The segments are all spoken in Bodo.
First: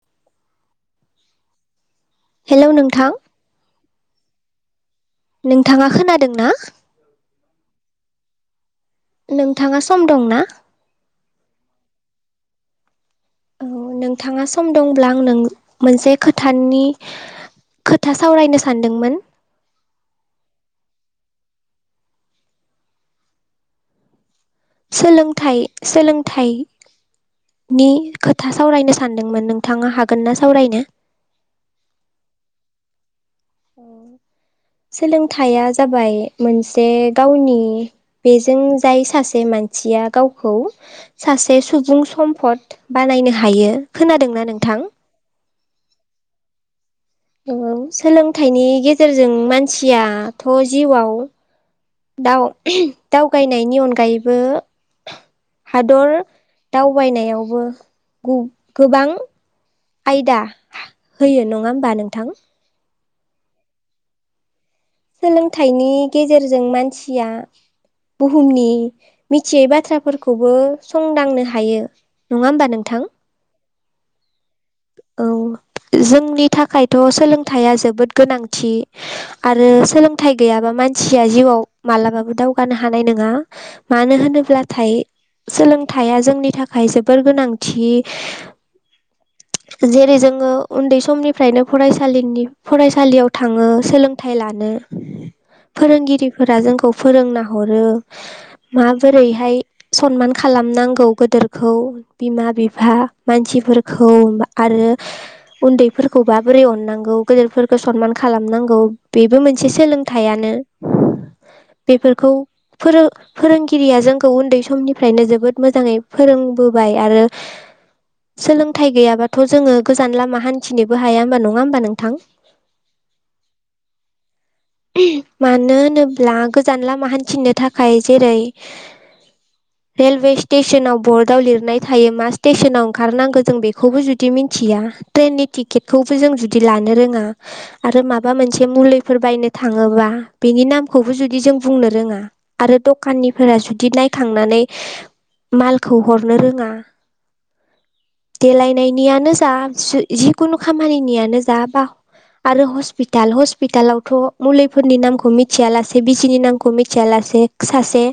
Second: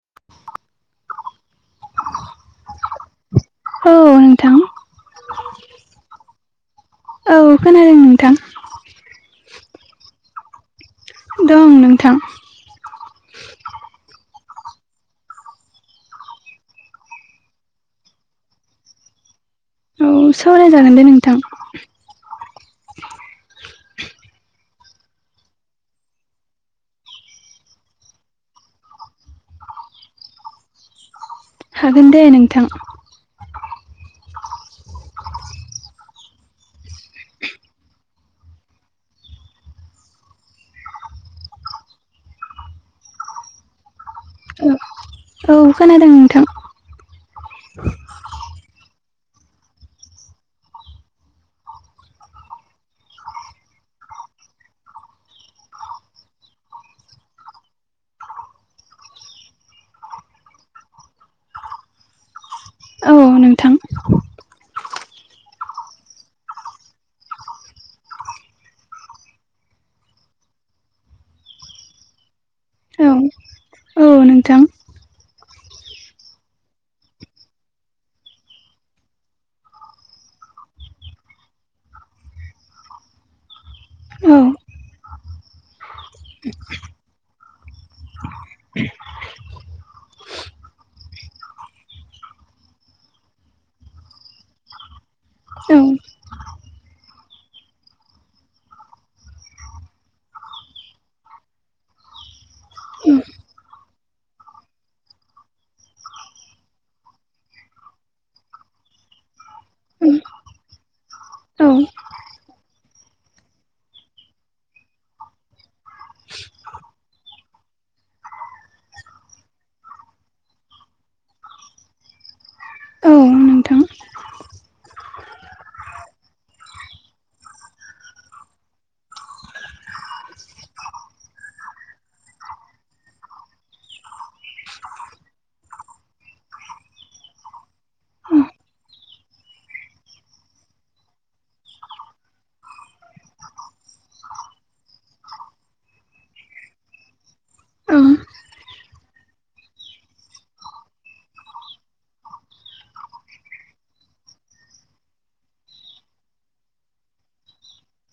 [inaudible] हेलौ नोंथां। औ नोंथां। नोंथाङा खोनादों ना। औ खोनादों नोंथां। नोंथाङा सम दं ना दं नोंथां। औ नोंथाङा सम दंब्ला आं नों मोनसे खोथानि। खोथा सावरायनो सानदोंमोन औ सावरायजागोन दे नोंथां सोलोंथाइ सोलोंथाइ। नि खोथा सावरायनो सानदोंमोन नोंथाङा हागोन ना सावरायनो हागोन दे नोंथां। औ सोलोंथाइया जाबाय मोनसे गावनि बेजों जाय सासे मान थिया गावखौ सासे सुबुं सम्पद बानायनो हायो खोनादोंना नों नोंथां। औ खोनादों नोंथां। औ सोलोंथाइनि गेजेरजों मानसियाथ' जिउआव दाउ दाव गायनायनि अनगायैबो हादर दावबायनायावबो गोबां आयदा होयो नङा होमबा नोंथां औ नोंथां सोलोंथाइनि गेजेरजों मानसिया बुहुमनि मिथियै बाथ्राफोरखौबो संदांनो हायो नङा होमबा नोंथां। औ। औ नोंथां औ जोंनि थाखायथ' सोलोंथाइया जोबोद गोनांथि आरो सोलोंथाइ गैयाबा मानसिया जिउआव मालाबाबो दावगानो हानाय नङा मानो औ होनोब्ला थाइ सोलोंथाइया जोंनि थाखाय जोबोर गोनांथि जेरै जोङो उन्दै समनिफ्रायनो फरायसालिनि फरायसालियाव थाङो सोलोंथाय लानो। औ फोरोंगिरिफोरा जोंखौ फोरोंना हरो माबोरैहाय सनमान खा खालामनांगौ गोदोरखौ बिमा बिफा मानसिफोरखौ। औ होनबा आरो। उन्दैफोरखौबा बोरै अननांगौ गेदेरफोरखौ सनमान खालामनांगौ बेबो मोनसे सोलोंथायानो। औ बेफोरखौ। फोरो फोरोंगिरिया जोंखौ उन्दै समनिफ्रायनो जोबोद मोजाङै फोरोंबोबाय आरो सोलों गथाय गैयाब्लाथ' जोंङो गोजान लामा हान्थिनोबो हाया नङा होमबा नोंथां। औ नोंथां [inaudible] मानो होनोब्ला गोजान लामा हान्थिनो थाखाय जेरै। रेलवे स्टेसनाव बर्डआव लिरनाय थायो मा स्टेसनाव ओंखारनांगोन। जों बेखौबो जुदि मिथिया ट्रेननि टिकेटखौबो जों जुदि लानो रोङा आरो माबा मोन माखासे मुलिफोर बायनो थांङोबा बेनि नामखौबो जुदि जों बुंनो रोंङा आरो दखानिफोरा-। जुदि नायखांनानै मालखौ हरनो रोङा औ देलायनायनियानो जा जिखुनु खामानिनियानो जा बा आरो हस्पिताल हस्पितालावथ' मुलिफोरनि नामखौ मिथिया लासे बिजिनि नामखौ मिथिया लासे से सासे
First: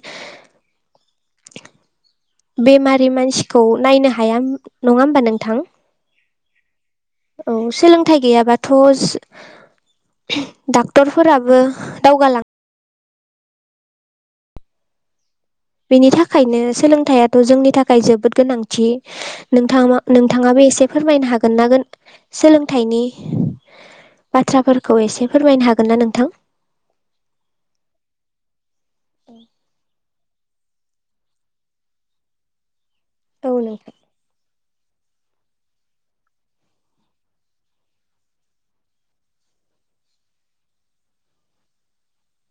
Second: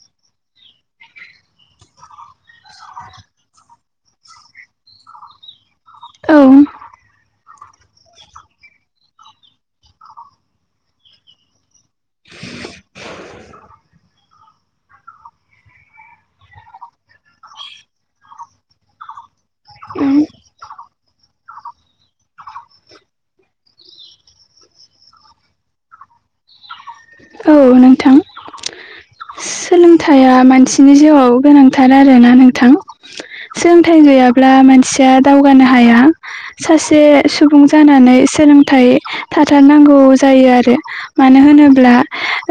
बेमारि मानसिखौ नायनो हाया नङा होमबा नोंथां औ सोलोंथाइ गैयाबाथ' डाक्टरफोराबो दावगालां बेनि थाखायनो सोलोंथाइथ' जोंनि थाखाय जोबोद गोनांथि नोंथांमा-नोंथाङा बे एसे फोरमायनो हागोनोन गोन-सोलोंथनि बाथ्राफोरखौ एसे फोरमायनो हागोन ना नोंथां औ नोंथां [unintelligible] सोलोंथाइया मानसिनि जिउआव गोनांथार आरोना नोंथां औ सोलोंथाइ नोंथां गैयाब्ला मानसिया दावगानो हाया सासे सुबुं जानानै सोलोंथाइ थाथारनांगौ जायो आरो मानो होनोब्ला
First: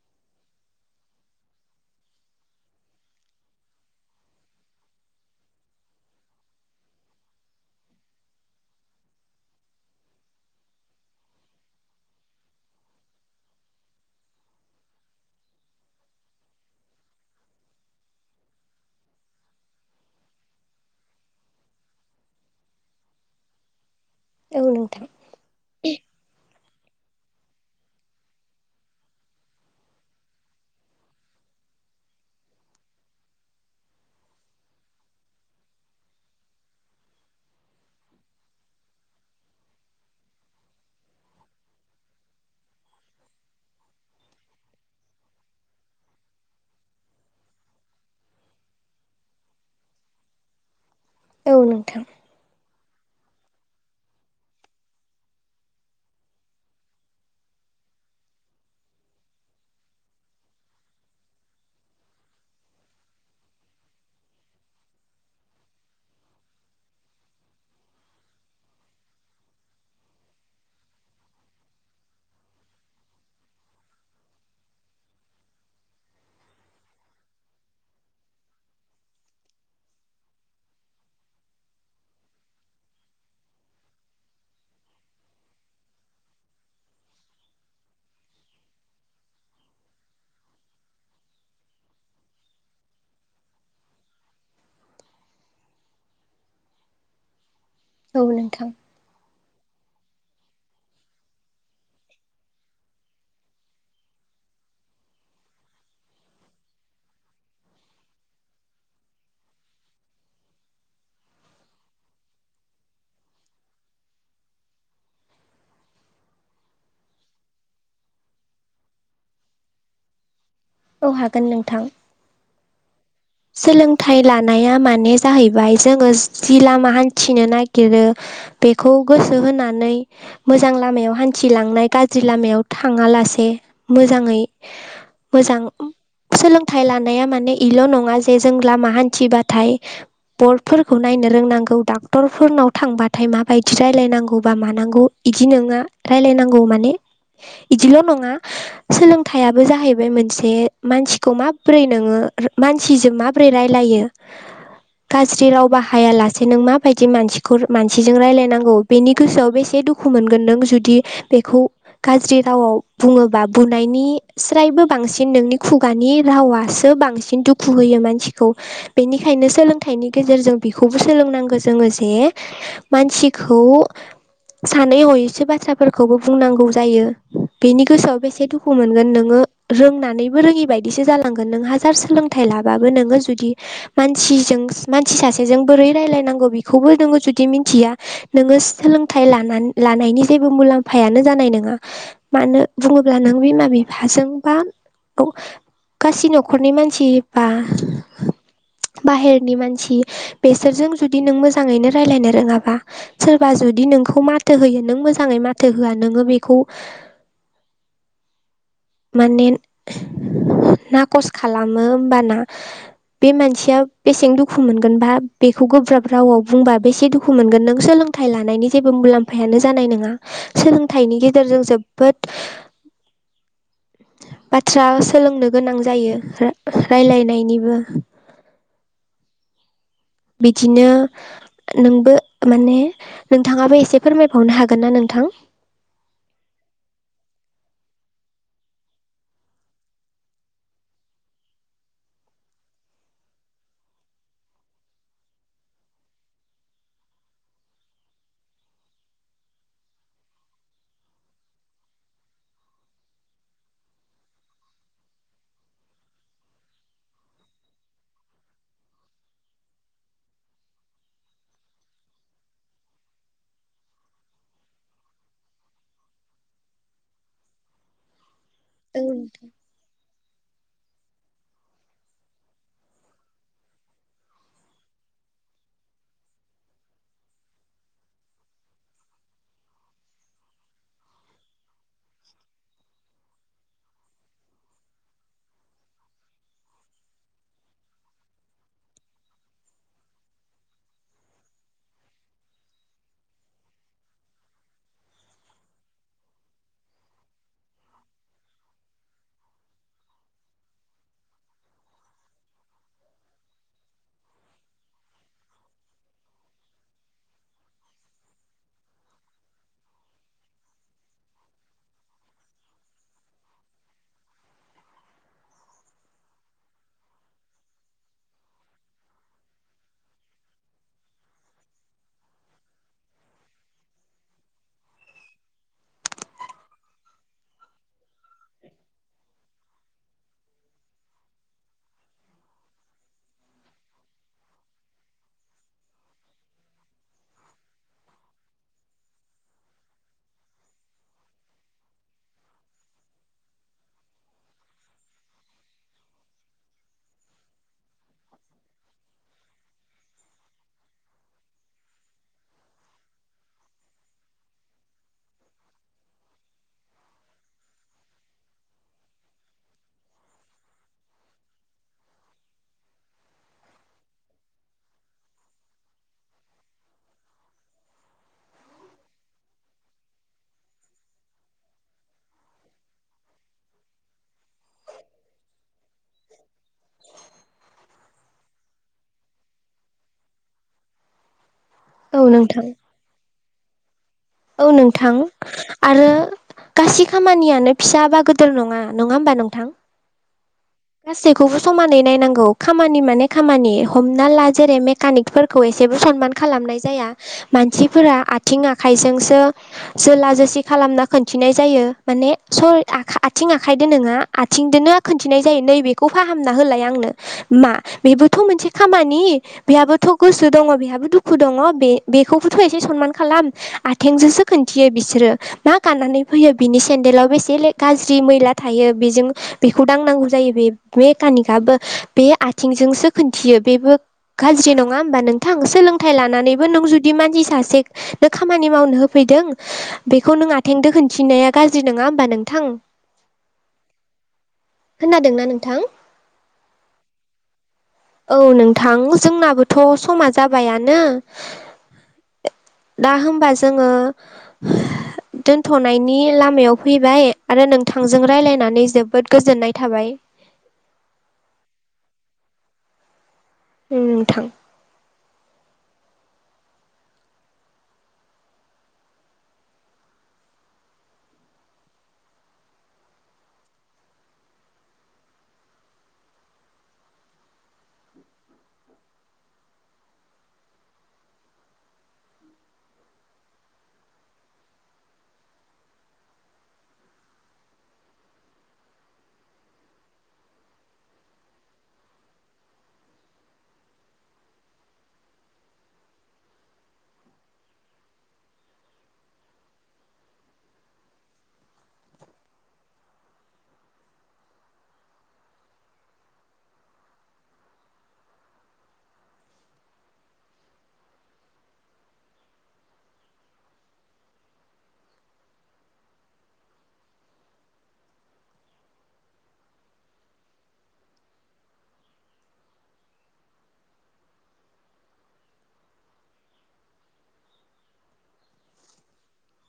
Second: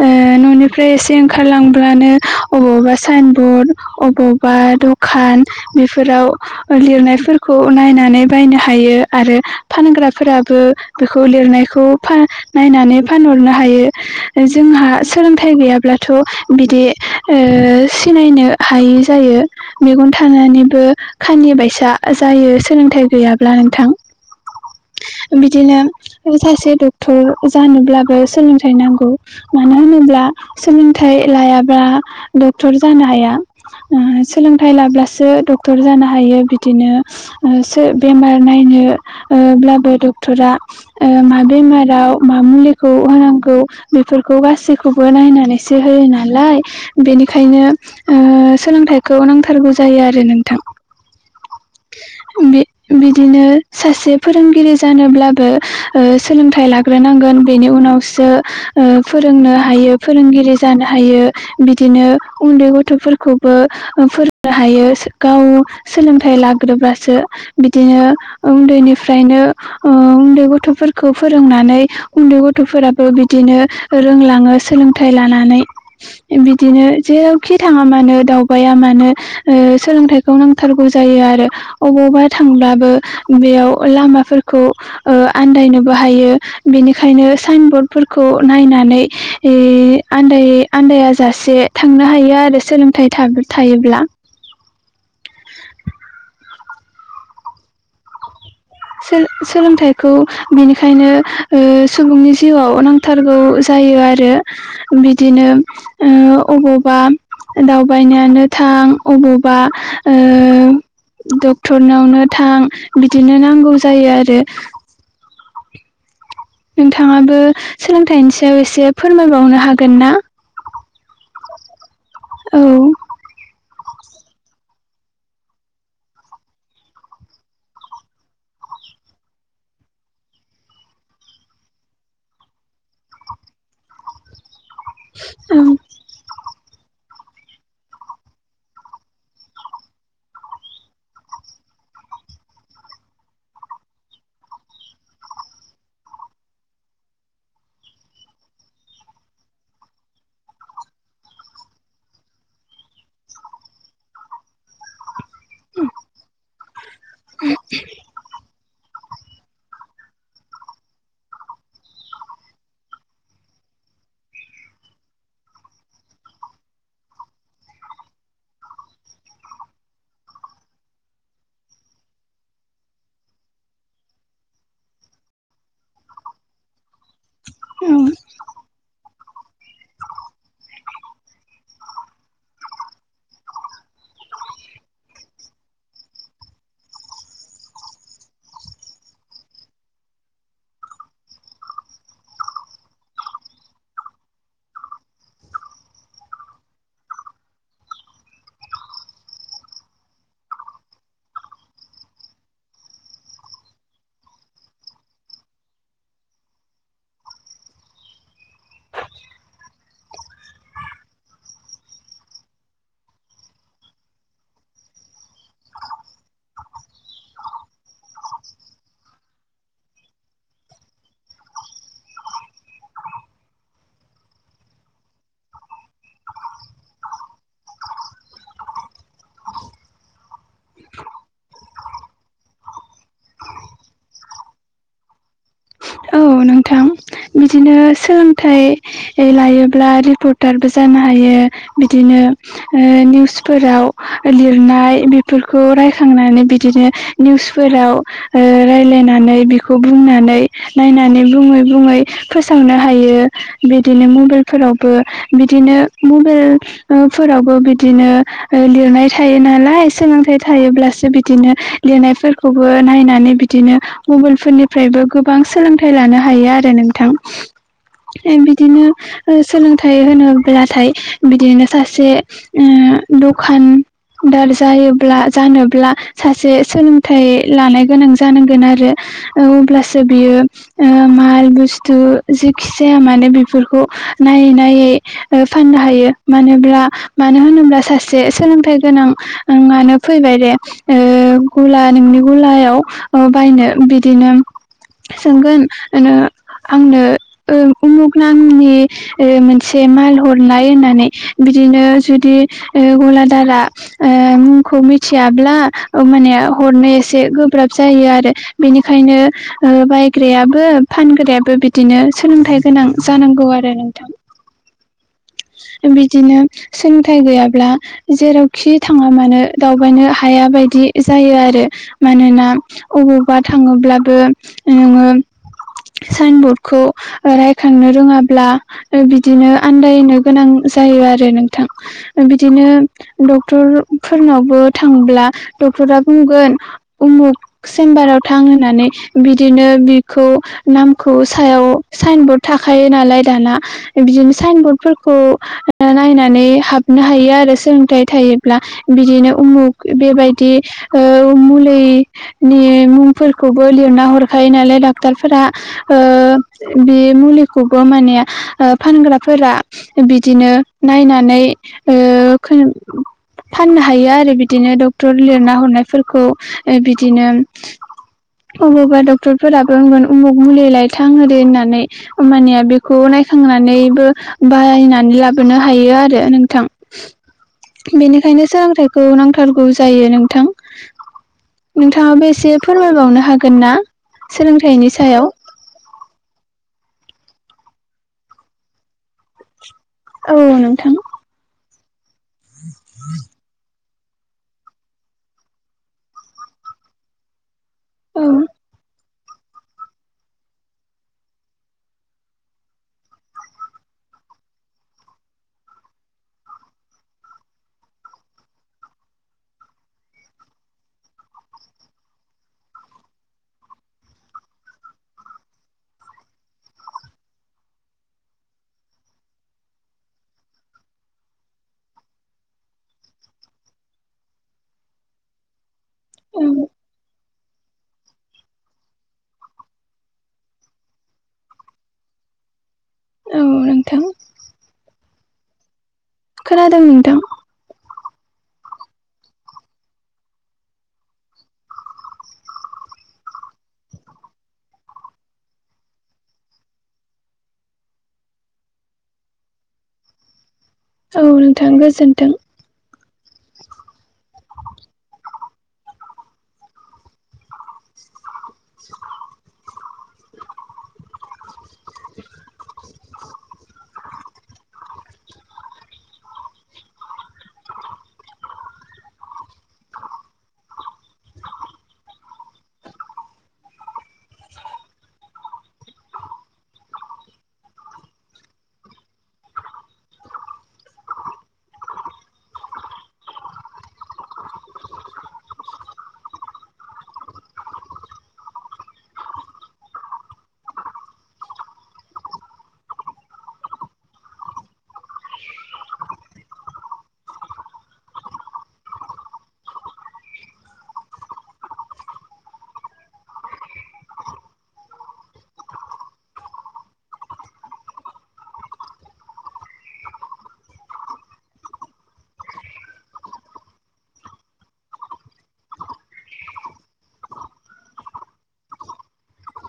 ओ ननिफ्राय इसे ओंखारलांब्लानो अ बबावबा साइन बरर्ड अबावबा दखान बेफोराव लिरनायफोरखौ नायनानै बायनो हायो आरो फानग्राफोराबो बेखौ लिरनायखौ फा नायनानै फानहरनो हायो जोंहा सोलोंथाइ गैयाब्लाथ' बिदि ओ सिनायनो हायै जायो मेगन थानानैबो खानि निबायसा जायो सोलोंथाइ गैयाब्ला नोंथां औ नोंथां बिदिनो सासे डक्टर जानोब्लाबो सोलोंथाइ नांगौ मानो होनोब्ला सोलोंथाइ लायाब्ला डक्टर जानो हाया। ओ सोलोंथाइ लाब्लासो डक्टर जानो हायो बिदिनो ओ सो बेमार नायनो यो ब्लाबो डक्टरा ओ मा बेमाराव मा मुलिखौ होनांगौ बेफोरखौ गासैखौबो नायनानैसो होयोना नालाय बेनिखायनो ओ सोलोंथाइखौ नांथारगौ जायो आरो नोंथां। औ नोंथां बे बिदिनो सासे फोरोंगिरि जानोब्लाबो ओ सोलोंथाइ लाग्रोनांगोन बेनि उनावसो फोरोंनो हायो फोरोंगिरि जानो हायो बिदिनो उन्दै गथ'फोरखौबो फोरोंनो हायो गाव। सोलोंथाइ लाग्रोबसो बिदिनो उन्दैनिफ्रायनो ओ उन्दै गथ'फोर फोरखौ फोरोंनानै उन्दै गथ'फोराबो बिदिनो रोंलाङो सोलोंथाइ लानानै। [inaudible] बिदिनो जेरावखि थाङा मानो दावबायाया मानो सोलोंथाइखौ नांथारगौ जायो। आरो अबावबा थांब्लाबो बेयाव लामाफोरखौ ओ आन्दायनोबो हायो। ओ बेनिखायनो साइन बरर्डफोरखौ नायनानै ए आन्दायै। आन्दायाजासे थांनो हायो आरो सोलोंथाइ थायोब्ला। [unintelligible] औ नोंथां। सो सोलोंथाइखौ बिनिखायनो सुबुंनि ओ जिउआव नांथारगौ जा। जायो आरो बिदिनो ओ अबावबा। दावबायनोयानो थां अबावबा ओ। डक्टरनावनो थां बिदिनो नांगौ जायो आरो। नोंथाङाबो सोलोंथाइनि सायाव एसे फोरमायबावनो हागोन ना। औ हागोन नोंथां। औ। सोलोंथाइ लानाया मान जाहैबाय जोंङो जि लामा हान्थिनो नागिरो। बेखौ गोसो होनानै मोजां लामायाव हान्थिलांनाय गाज्रि लामायाव थाङा लासे। मोजाङै मोजां औ सोलोंथाइ लानाया माने इल' नङा। जे जों लामा हान्थिबाथाय। बर्डफोरखौ नायनो रोंनांगौ डाक्टरफोरनाव थांबाथाय माबायदि रायलायनांगौ बा मानांगौ। बिदि नोङा रायलायनांगौ माने बिदिल' नङा सोलोंथायाइयाबो जाहैबाय मोनसे मानसिखौ माब्रै नोङो ओ मानसिजों माब्रै रायलायो गाज्रि राव बाहायालासे नों म बायदि मानसिखौ मानसिजों रायजलायनांगौ। बेनि गोसोआव बेसे दुखु मोनगोन नों जुदि बेखौ गाज्रि रावाव बुंङोबा बुनाय नि स्रायबो बांसिन नोंनि खुगानि रावासो बांसिन दुखु दुखु होयो मानसिखौ बेनिखायनो सोलोंथाइनि गेजेरजों बेखौबो सोलोंनांगौ जोंङो जे मानसिखौ सानै हयैसो बाथ्राफोरखौबो बुंनांगौ जायो। बेनि औ गोसोआव बेसे दुखु मोनगोन नों रोंनानैबो रोङि बायदिसो जांगोन नों हाजार सोलों थाइ लाबाबो नों जुदि मानसिजों मानसि सासेजों बोरै रायलानांगौ बिखौबो नोङो जु जुदि मिथिया नोङो सोलोंथाइ लाना- लानायनि जेबो मुलाम्फायानो जानाय नङा। मानो बुङोब्ला नों बिमा बिफाजों बा गासै न'खरनि मानसि बा। बाहेरनि मानसि बेसोरजों जुदि नों मोजाङैनो रायलायनो रोङाबा सोरबा जुदि जुदि नोंखौ माथो होयो नों मोजाङै माथो होआ नोङो बेखौ। माने ना खस खालामो होमबाना बे मानसिया बेसे दुखु मोनगोन बा बेखौ गोब्राब रावआव बुंबा बेसे दुखु मोनगोन नों सोलों सोलोंथाइ लानायनि जेबो मुलाम्फायानो जानाय नोङा सोलोंथाइनि गेजेरजों जोबोद- [inaudible] बाथ्रा सोलोंनो गोनां जायो राय रायलायनायनिबो बिदिनो नोंबो माने नोंथाङाबो एसे फोरमायबावनो हागोन ना नोंथां। [inaudible] औ नोंथां बिदिनो सोलोंथाइ लायोब्ला रिपर्टारबो जानो हायो बिदिनो ओ निउसफोराव लिरनाय बेफोरखौ रायखांनानै बिदिनो निउसफोराव ओ राय्लायनानै बिखौ बुंनानै नायनानै बुङै बुङै फोसावनो हायो बिदिनो मबाइल फोरावबो बिदिनो ओ मबेल फोरावबो बिदिनो लिरनाय थायो नालाय सोलोंथाइ थायो ब्लास बिदिनो लिरनायफोरखौबो नायनानै बिदिनो मबेलफोरनिफ्रायबो गोबां सोलोंथाइ लानो हायो आरो नोंथां। बिदिनो औ सोलोंथाइ होनो ब्लाथाय बिदिनो सासे ओ दखान दार जायोब्ला जानोब्ला सासे सोलोंथाइ लानाय गोनां जानांगोन आरो औ अबलासो बियो ओ माल बुस्थु जेखि जाया मानो बेफोरखौ नायै-नायै फाननो हायो। मानोब्ला मानो होनोब्ला सासे सोलोंथाइ गोनां मानो फैबाय दे ओ गला नोंनि गलायाव ओ बायनो बिदिनो सोंगोन नो आंखो ओ उमुक नांनि मोनसे दे माल हरनाय होननानै बिदिनो जुदि ओ गलादारा ओ मुं खौ मिथियाब्ला माने हरनो एसे गोब्राब जायो आरो बेनिखायनो बायग्रायाबो फानग्रायाबो बिदिनो सोलोंथाइ गोनां जानांगौ आरो नोंथां [inaudible] बिदिनो सोलोंथाइ गैयाब्ला जेरावखि थाङा मानो दावबायनो हाया बायदि जायो आरो मानोना अबावबा थाङोब्लाबो नोङो साइनबर्डखौ रायखांनो रोङाब्ला बिदिनो आन्दायनो गोनां जायो आरो नोंथां बिदिनो डक्टर फोरनावबो थांब्ला आ डक्टरा बुंगोन उमुक सेम्बाराव थां होननानै बिदिनो बिखौ नखौ सायाव साइन बर्ड थाखायो नालाय दाना बिदिनो साइन बर्ड खौ नायनानै हाबनो हायो आरो सोलोंथाइ थायोब्ला बिदिनो उमुक बेबायदि ओ मुलिनि मुंफोरखौबो लिरना हरखायो नालाय डक्टर फोरा ओ बे मुलिखौबो माने ओ फानग्राफोरा बिदिनो नायनानै ओ खो फाननो हायो आरो बिदिनो डक्टर लिरना हरनायफोरखौ ओ बिदिनो अबावबा डक्टरफोराबो होनगोन उमुक मुलिलाय थां ओरै होननानै होनबानिया बेखौ नाय खांनानैबो बाहायनानै लाबोनो हायो आरो नोंथां बेनिखायनो सोलोंथाइखौ नांथारगौ जायो नोंथां औ नोंथाङाबो एसे नोंथां फोरमायबावनो हागोन ना औ सोलोंथाइनि नोंथां सायाव आरो गासि खामानियानो फिसा बा गोदोर नङा नङा होमबा नोंथां औ गासैखौबो समानै नायनांगौ खामानि माने खामानि हमना ला जेरै मेकानिकफोरखौ एसेबो सनमान खालामनाय जाया मानसिफोरा औ आथिं आखाइजों जोला जोसि खालामना खोनन्थिनाय जायो माने स आथिं आखाइदो नोङा आथिंजोंनो खिन्थिनाय नै बेखौ फाहामना होलाय आंनो मा बेबोथ' मोनसे खामानि बेहाबोथ' गोसो दङ बेहाबो दुखु दङ बे बेखौबोथ' एसे सनमान खालाम आथेंजोंसो खोनन्थियो बिसोरो मा गाननानै फैयो बिनि सेन्देलाव बेसे गाज्रि मैला थायो बेजों बेखौ दांनांगौ जायो मेकानिकाबो बे आथिंजोंसो खोन्थियो बेबो गाज्रि नङा होमबा नोंथां नोंथां सोलोंथाइ औ लानानैबो नों जुदि मानसि सासेनो खामानि मावनो होफैदों बेखौ नों आथेंजों खोनथिनाया गाज्रि नङा होमबा नोंथां औ नोंथां खोनादोंना नोंथां? खोनादों नोंथां औ नोंथां जोंनाबोथ' समा जाबायानो दा होमबा जोङो दोनथ'नायनि लामायाव फैबाय आरो नोंथांजों रायलायनानै जोबोद गोजोननाय थाबाय। औ नोंथां गोजोन्थों ओ नोंथां [inaudible] [unintelligible]